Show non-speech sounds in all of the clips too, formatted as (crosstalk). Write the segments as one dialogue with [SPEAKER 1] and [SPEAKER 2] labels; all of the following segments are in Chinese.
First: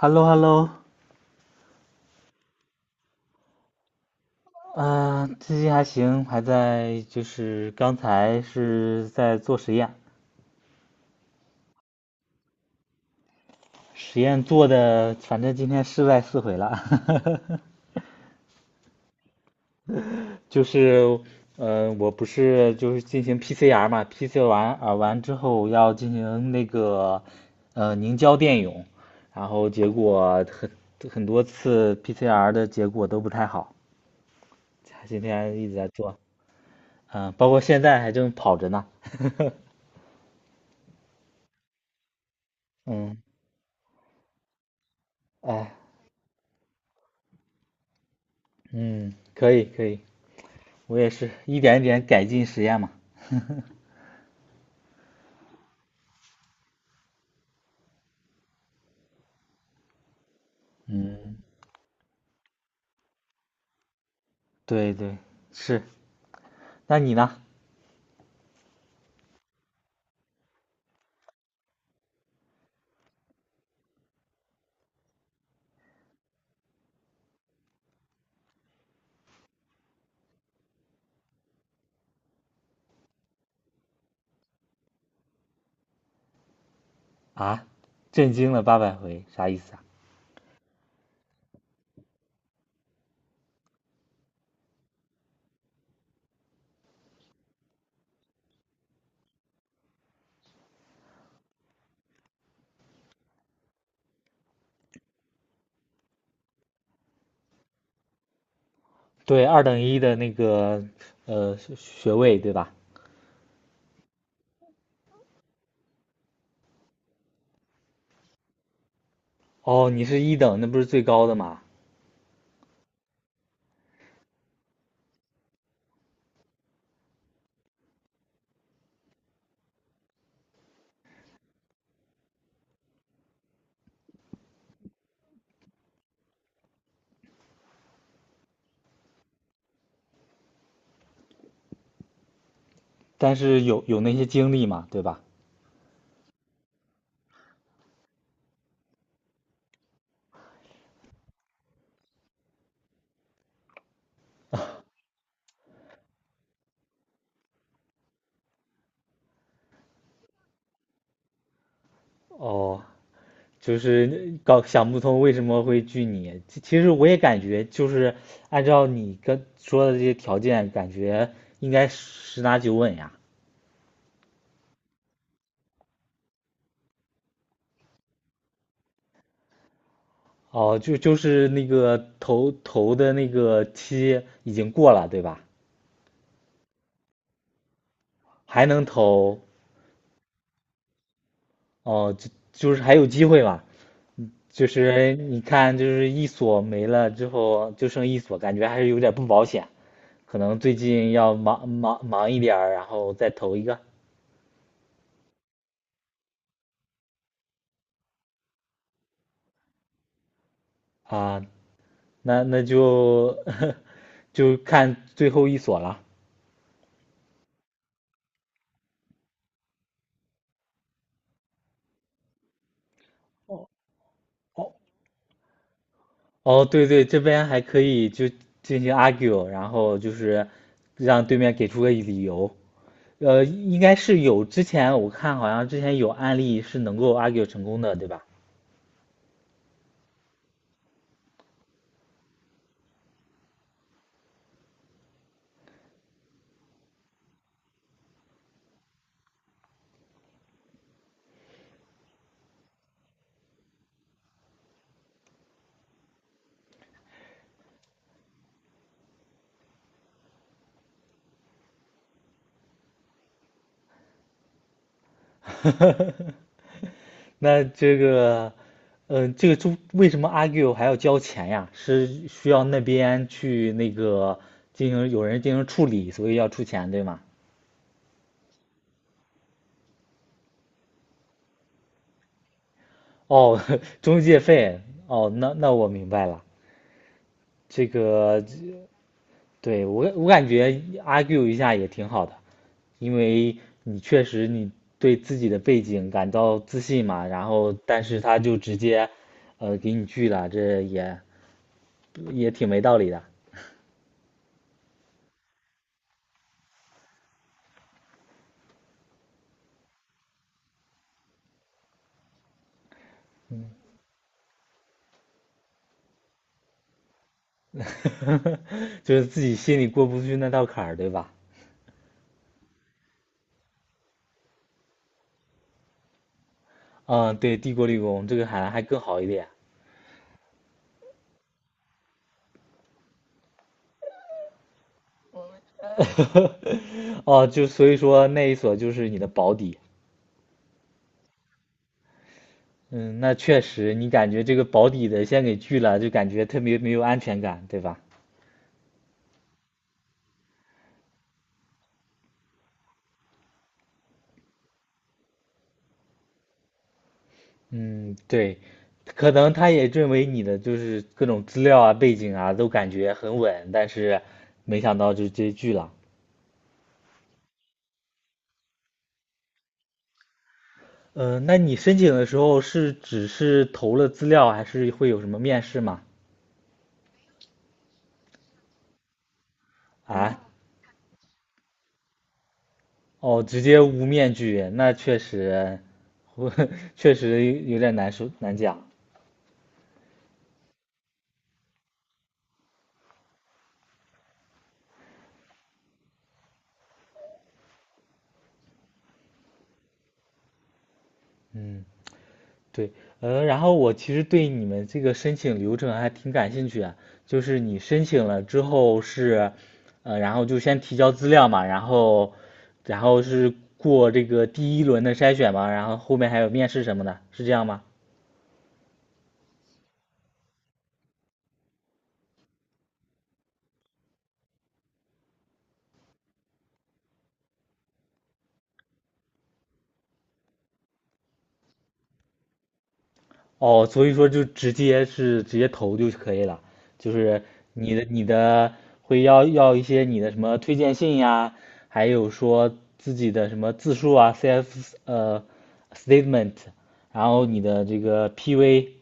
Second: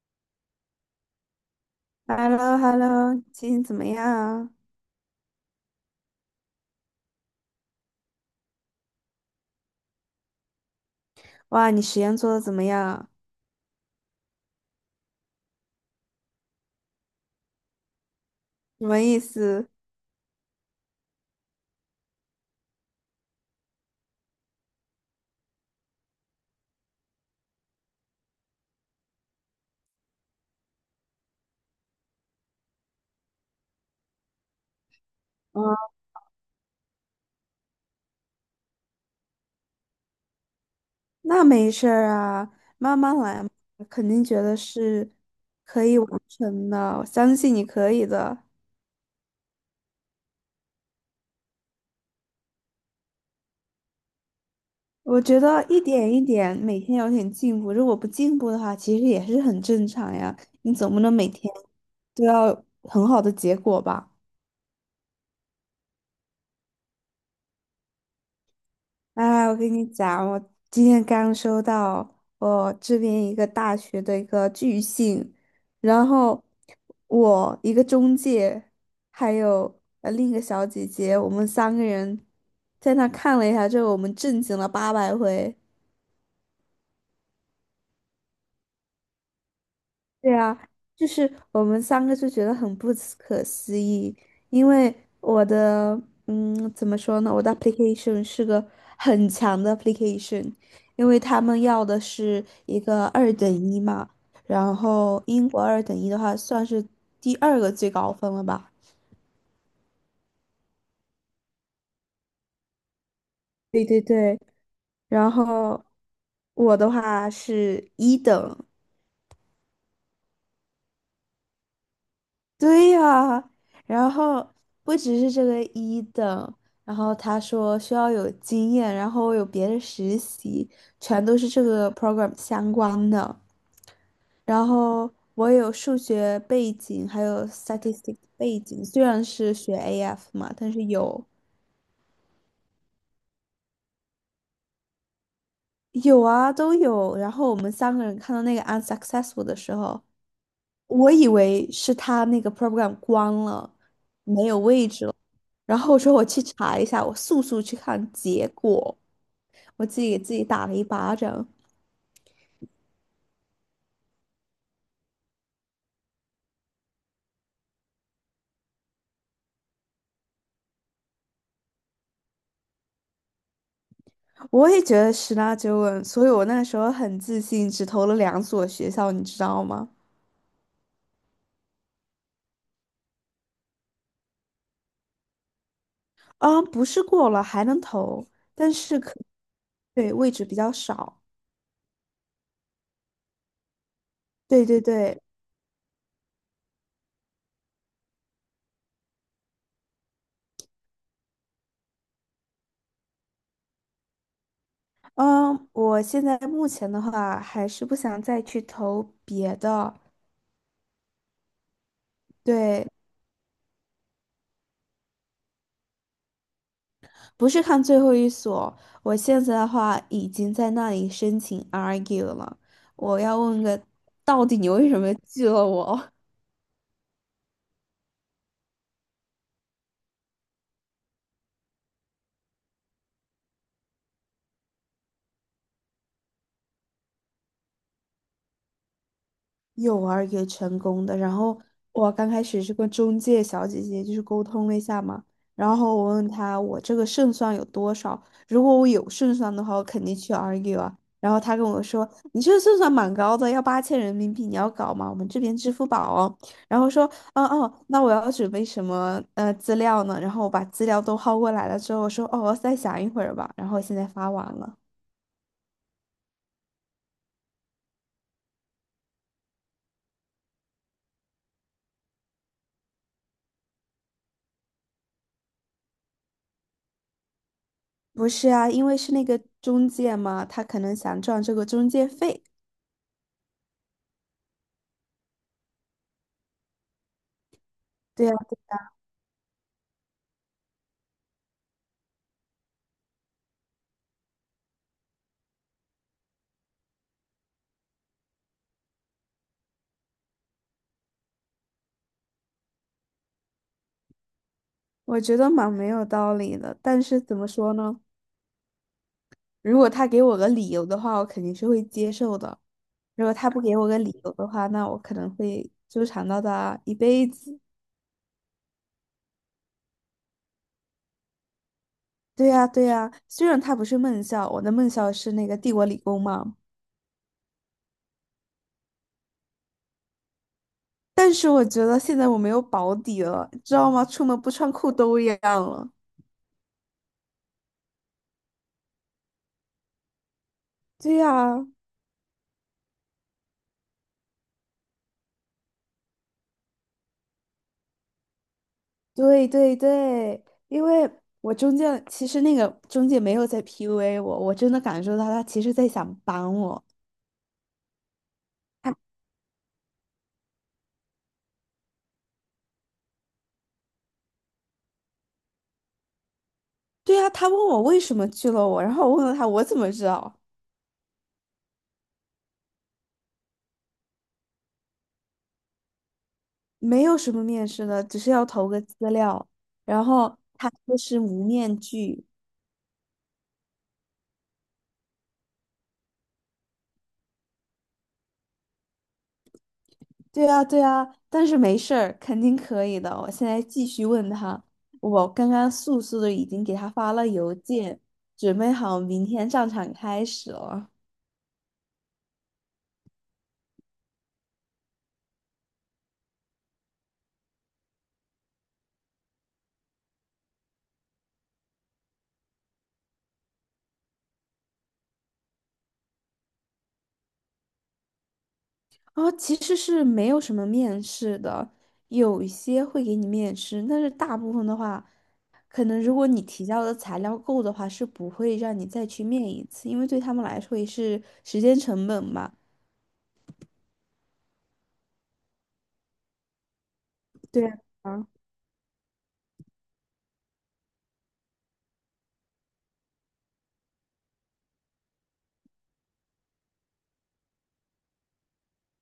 [SPEAKER 1] h e l l o h e l l o
[SPEAKER 2] h e l l o h e l l o 最近怎么样啊？
[SPEAKER 1] 最近还行，还在就是刚才是在做实验，
[SPEAKER 2] 哇，你实验做的怎么样？
[SPEAKER 1] 实验做的，反正今天失败四回了。(laughs)
[SPEAKER 2] 什么意思？
[SPEAKER 1] 就是我不是就是进行 PCR 嘛，PCR 完之后要进行那个凝胶电泳，然后结果很多次 PCR 的结果都不太好，今天一
[SPEAKER 2] 啊，
[SPEAKER 1] 直在做，嗯、包括现在还正跑着呢。
[SPEAKER 2] 那没事儿啊，
[SPEAKER 1] (laughs)
[SPEAKER 2] 慢慢
[SPEAKER 1] 嗯。
[SPEAKER 2] 来嘛，肯定觉得是
[SPEAKER 1] 哎，
[SPEAKER 2] 可以完成的，我相信你可以的。
[SPEAKER 1] 嗯，可以可以，我也是一点一点改进实验嘛。(laughs)
[SPEAKER 2] 我觉得一点一点，每天有点进步，如果不进步的话，其实也是很正常呀。你总不能每
[SPEAKER 1] 嗯，
[SPEAKER 2] 天都要很好的结果吧？
[SPEAKER 1] 对对，是。那你呢？
[SPEAKER 2] 哎，我跟你讲，我今天刚收到我这边一个大学的一个拒信，然后我一个中介，还有另一个小姐姐，我们三个人在那看了一下之后，我们震惊了八百回。
[SPEAKER 1] 啊，震惊了八百回，啥意思啊？
[SPEAKER 2] 对啊，就是我们三个就觉得很不可思议，因为我的，怎么说呢？我的 application 是个很强的 application，因为他们要的是一个二等一嘛，然后英国二等一的话算是第二个最高分了吧？
[SPEAKER 1] 对，二等一的那个学位对吧？
[SPEAKER 2] 对对对，然后我的话是一等，
[SPEAKER 1] 哦，你是一等，那不是最高的嘛？
[SPEAKER 2] 对呀，然后不只是这个一等，然后他说需要有经验，然后有别的实习，全都是这个 program 相关的。然后我有数学背景，还有 statistics 背景，虽然是学 AF 嘛，但是有
[SPEAKER 1] 但是有那些经历嘛，对吧？
[SPEAKER 2] 有啊都有。然后我们三个人看到那个 unsuccessful 的时候，我以为是他那个 program 关了，没有位置了。然后我说我去查一下，我速速去看结果，我自己给自己打了一巴掌。
[SPEAKER 1] 哦，就是搞想不通为什么会拒你。其实我也感觉，就是按照你跟说的这些条件，感觉应该十拿九稳呀。
[SPEAKER 2] 我也觉得十拿九稳，所以我那时候很自信，只投了两所学校，你知道吗？
[SPEAKER 1] 哦，就是那个投的那个期已经过了，对吧？
[SPEAKER 2] 啊，不是过了还能投，
[SPEAKER 1] 还
[SPEAKER 2] 但
[SPEAKER 1] 能
[SPEAKER 2] 是可
[SPEAKER 1] 投，
[SPEAKER 2] 对位置比较少。
[SPEAKER 1] 哦，就是还有机会嘛？
[SPEAKER 2] 对
[SPEAKER 1] 就
[SPEAKER 2] 对
[SPEAKER 1] 是
[SPEAKER 2] 对，
[SPEAKER 1] 你看，就是一所没了之后，就剩一所，感觉还是有点不保险，可能最近要忙一点儿然后再投一个
[SPEAKER 2] 嗯，我现在目前的话还是不想再去投别的，
[SPEAKER 1] 啊，那
[SPEAKER 2] 对，
[SPEAKER 1] 就 (laughs) 就看最后一所了。
[SPEAKER 2] 不是看最后一所，我现在的话已经在那里申请 argue 了。我要问
[SPEAKER 1] 哦
[SPEAKER 2] 个，到底你
[SPEAKER 1] 哦
[SPEAKER 2] 为什么拒了我？
[SPEAKER 1] 哦，对对，这边还可以就进行 argue,然后就是让对面给出个理由。应该是有，之前我看好像之前有案例是能够 argue 成功的，对吧？
[SPEAKER 2] 有玩也成功的。然后我刚开始是跟中介小姐姐就是沟通了一下嘛，然后我问她我这个胜算有多少，如果我有胜算的话，我肯定去 argue 啊。然后她跟我说，你这个胜算蛮高的，要8000人民币，你要搞吗？我们这边支付宝哦。然后说，哦哦，那我要准备什么资料呢？然后我把资料都薅过来了之后，我说，哦，我再想一会儿吧。然后现在发完了。
[SPEAKER 1] (laughs) 那这个，嗯、这个中为什么 argue 还要交钱呀？是需要那边去那个进行有人进行处理，所以要出钱，对吗？
[SPEAKER 2] 不是啊，因为是那个中介嘛，他可能想赚这个中介费。
[SPEAKER 1] 哦，(laughs) 中介费，哦，那我明白了。这
[SPEAKER 2] 对呀，
[SPEAKER 1] 个对，我感觉 argue 一下也挺好的，因为你确实你对自己的背景感到自信嘛，然后但是他就直接，给你拒了，这也也挺没道理的。
[SPEAKER 2] 我觉得蛮没有道理的，但是怎么说呢？如果他给我个理由的话，我肯定是会接受的；如果他不给我个理由的话，那我可能会纠缠到他一辈子。
[SPEAKER 1] (laughs) 就是自己心里过不去那道坎儿，对吧？
[SPEAKER 2] 对呀，对呀，虽然他不是梦校，我的梦校是那个帝国理工嘛，
[SPEAKER 1] 嗯，对，帝国理工这个好像还更好一点。
[SPEAKER 2] 但是我觉得现在我没有保底了，知道吗？出门不穿裤兜一样了。
[SPEAKER 1] (laughs) 哦，就所以说那一所就是你的保底，
[SPEAKER 2] 对呀，
[SPEAKER 1] 嗯，那确实，你感觉这个保底的先给拒了，就感觉特别没有安全感，对吧？
[SPEAKER 2] 对对对，因为我中介其实那个中介没有在 PUA 我，我真的感受到他其实在想帮我。
[SPEAKER 1] 嗯，对，
[SPEAKER 2] 他
[SPEAKER 1] 可能他也认为你的就是各种资料啊、背景啊都感觉很稳，但是没想到就直接拒了。
[SPEAKER 2] 对啊，他问我为什么拒了我，然后我问了他我怎么知道，
[SPEAKER 1] 那你申请的时候是只是投了资料，还是会有什么面试吗？
[SPEAKER 2] 没有什么面试的，只是要投个资料，然后
[SPEAKER 1] 啊？
[SPEAKER 2] 他说是无面拒，
[SPEAKER 1] 哦，直接无面具，那确实，(laughs) 我确实有点难受，难讲。
[SPEAKER 2] 对啊对啊，但是没事儿，肯定可以的。我现在继续问他，我刚刚速速的已经给他发了邮件，准备好明天上场开始了。
[SPEAKER 1] 嗯，对，然后我其实对你们这个申请流程还挺感兴趣啊，就是你申请了之后是，然后就先提交资料嘛，然后，然后是过这个第一轮的筛选嘛，然后后面还有面试什么的，是这样吗？
[SPEAKER 2] 哦，其实是没有什么面试的，有一些会给你面试，但是大部分的话。可能如果你提交的材料够的话，是不会让你再去面一次，因为对他们来说也是时间成本嘛。
[SPEAKER 1] 哦，所以说就直接是直接投就可以了，就是
[SPEAKER 2] 对
[SPEAKER 1] 你
[SPEAKER 2] 啊，
[SPEAKER 1] 的会要一些你的什么推荐信呀，还有说自己的什么自述啊，CF statement,然后你的这个 PV,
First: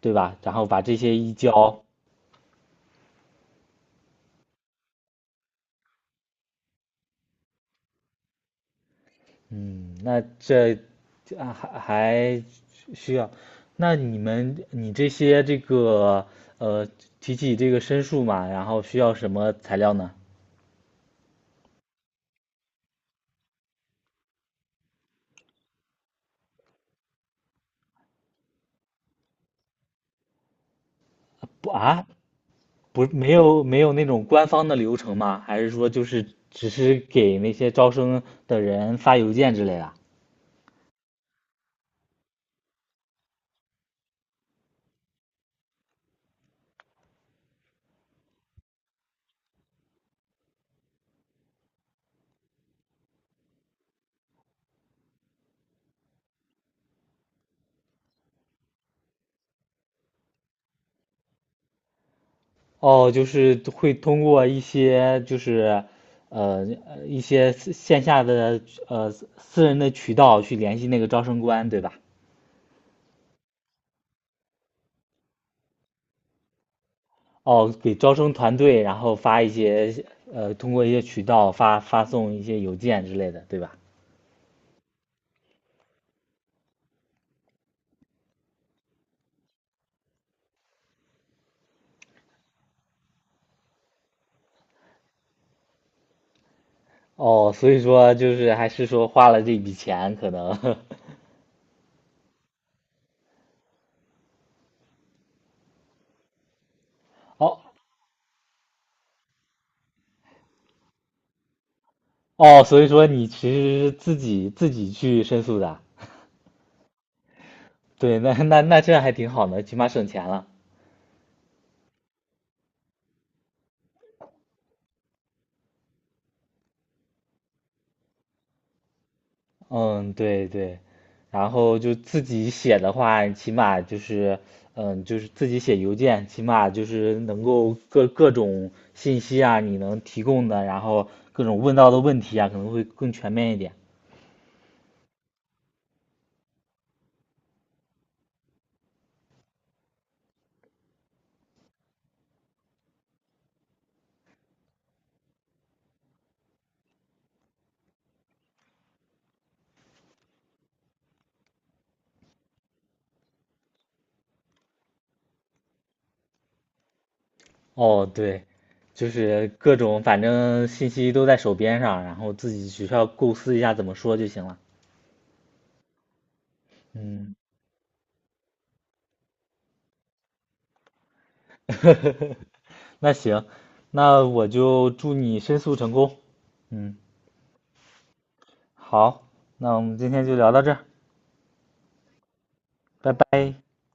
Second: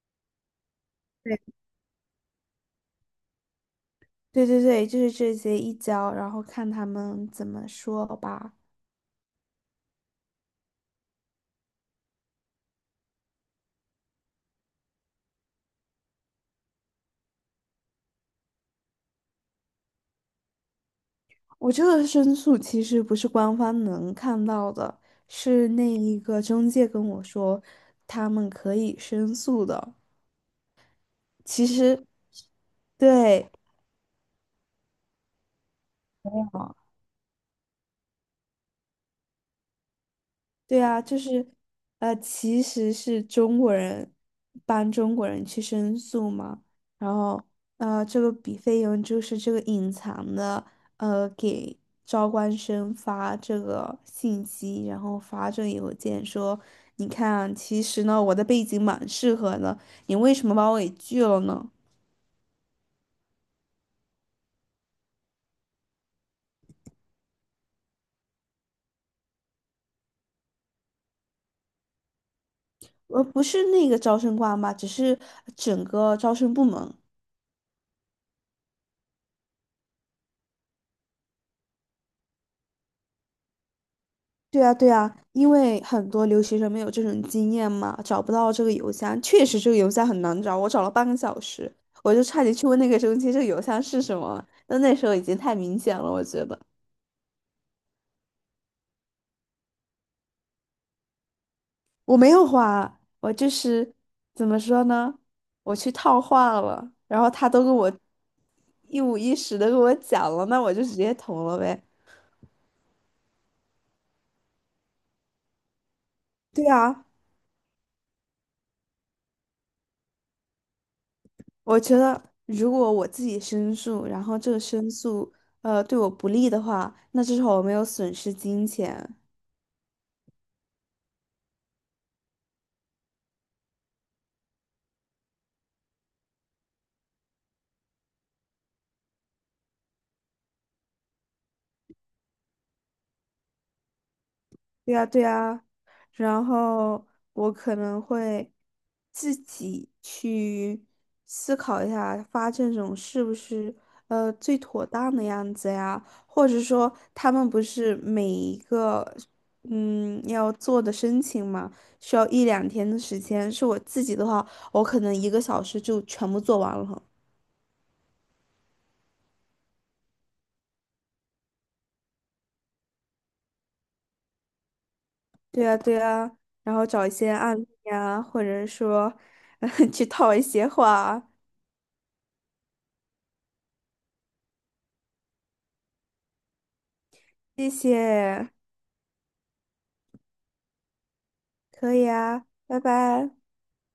[SPEAKER 1] 对吧？然后把这些一
[SPEAKER 2] 对
[SPEAKER 1] 交，
[SPEAKER 2] 对对对，就是这些一交，然后看他们怎么说吧。
[SPEAKER 1] 嗯，那这啊还还需要，那你这些这个呃提起这个申诉嘛，然后需要什么材料呢？
[SPEAKER 2] 我这个申诉其实不是官方能看到的，是那一个中介跟我说，他们可以申诉的。其
[SPEAKER 1] 不
[SPEAKER 2] 实，
[SPEAKER 1] 啊？不是没
[SPEAKER 2] 对。
[SPEAKER 1] 有没有那种官方的流程吗？还是说就是只是给那些招生的人发邮件之类的？
[SPEAKER 2] 对啊，就是，其实是中国人帮中国人去申诉嘛，然后，这个笔费用就是这个隐藏的，给招官生发这个信息，然后发这个邮件说，你看啊，其实呢，我的背景蛮适合的，你为什么把我给拒了呢？
[SPEAKER 1] 哦，就是会通过一些就是呃呃一些私线下的呃私人的渠道去联系那个招生官，对吧？
[SPEAKER 2] 不是那个招生官吧，只是整个招生部门。
[SPEAKER 1] 哦，给招生团队，然后发一些通过一些渠道发送一些邮件之类的，对吧？
[SPEAKER 2] 对啊，对啊，因为很多留学生没有这种经验嘛，找不到这个邮箱，确实这个邮箱很难找，我找了半个小时，我就差点去问那个中介这个邮箱是什么，但那时候已经太明显了，我觉得
[SPEAKER 1] 哦，所以说就是还是说花了这笔钱，可能
[SPEAKER 2] 我没有花，我就是怎么说呢，我去套话了，然后
[SPEAKER 1] (laughs)
[SPEAKER 2] 他
[SPEAKER 1] 哦
[SPEAKER 2] 都跟我一五一十的跟我讲了，那我就直接投了呗。
[SPEAKER 1] 哦，所以说你其实是自己自己去申诉的啊，
[SPEAKER 2] 对啊，
[SPEAKER 1] 对，那这样还挺好的，起码省钱了。
[SPEAKER 2] 我觉得，如果我自己申诉，然后这个申诉对我不利的话，那至少我没有损失金钱。
[SPEAKER 1] 嗯，对对，然后就自己写的话，起码就是，嗯，就是自己写邮件，起码就是能够各种信息啊，你能提供的，然后各种问到的问题啊，可能会更全面一点。
[SPEAKER 2] 对呀，对呀，然后我可能会自己去思考一下，发这种是不是最妥当的样子呀？或者说，他们不是每一个要做的申请嘛，需要一两天的时间。是我自己的话，我可能一个小时就全部做完了。
[SPEAKER 1] 哦，对，就是各种反正信息都在手边上，然后自己只需要构思一下怎么说就行了。
[SPEAKER 2] 对呀，对呀，然后找一些
[SPEAKER 1] 嗯，
[SPEAKER 2] 案例呀，或者说 (laughs) 去套一些话，
[SPEAKER 1] (laughs) 那行，那我就祝你申诉成功。嗯，
[SPEAKER 2] 谢谢。
[SPEAKER 1] 好，那我们今天就聊到这儿，
[SPEAKER 2] 可以啊，拜
[SPEAKER 1] 拜
[SPEAKER 2] 拜。
[SPEAKER 1] 拜。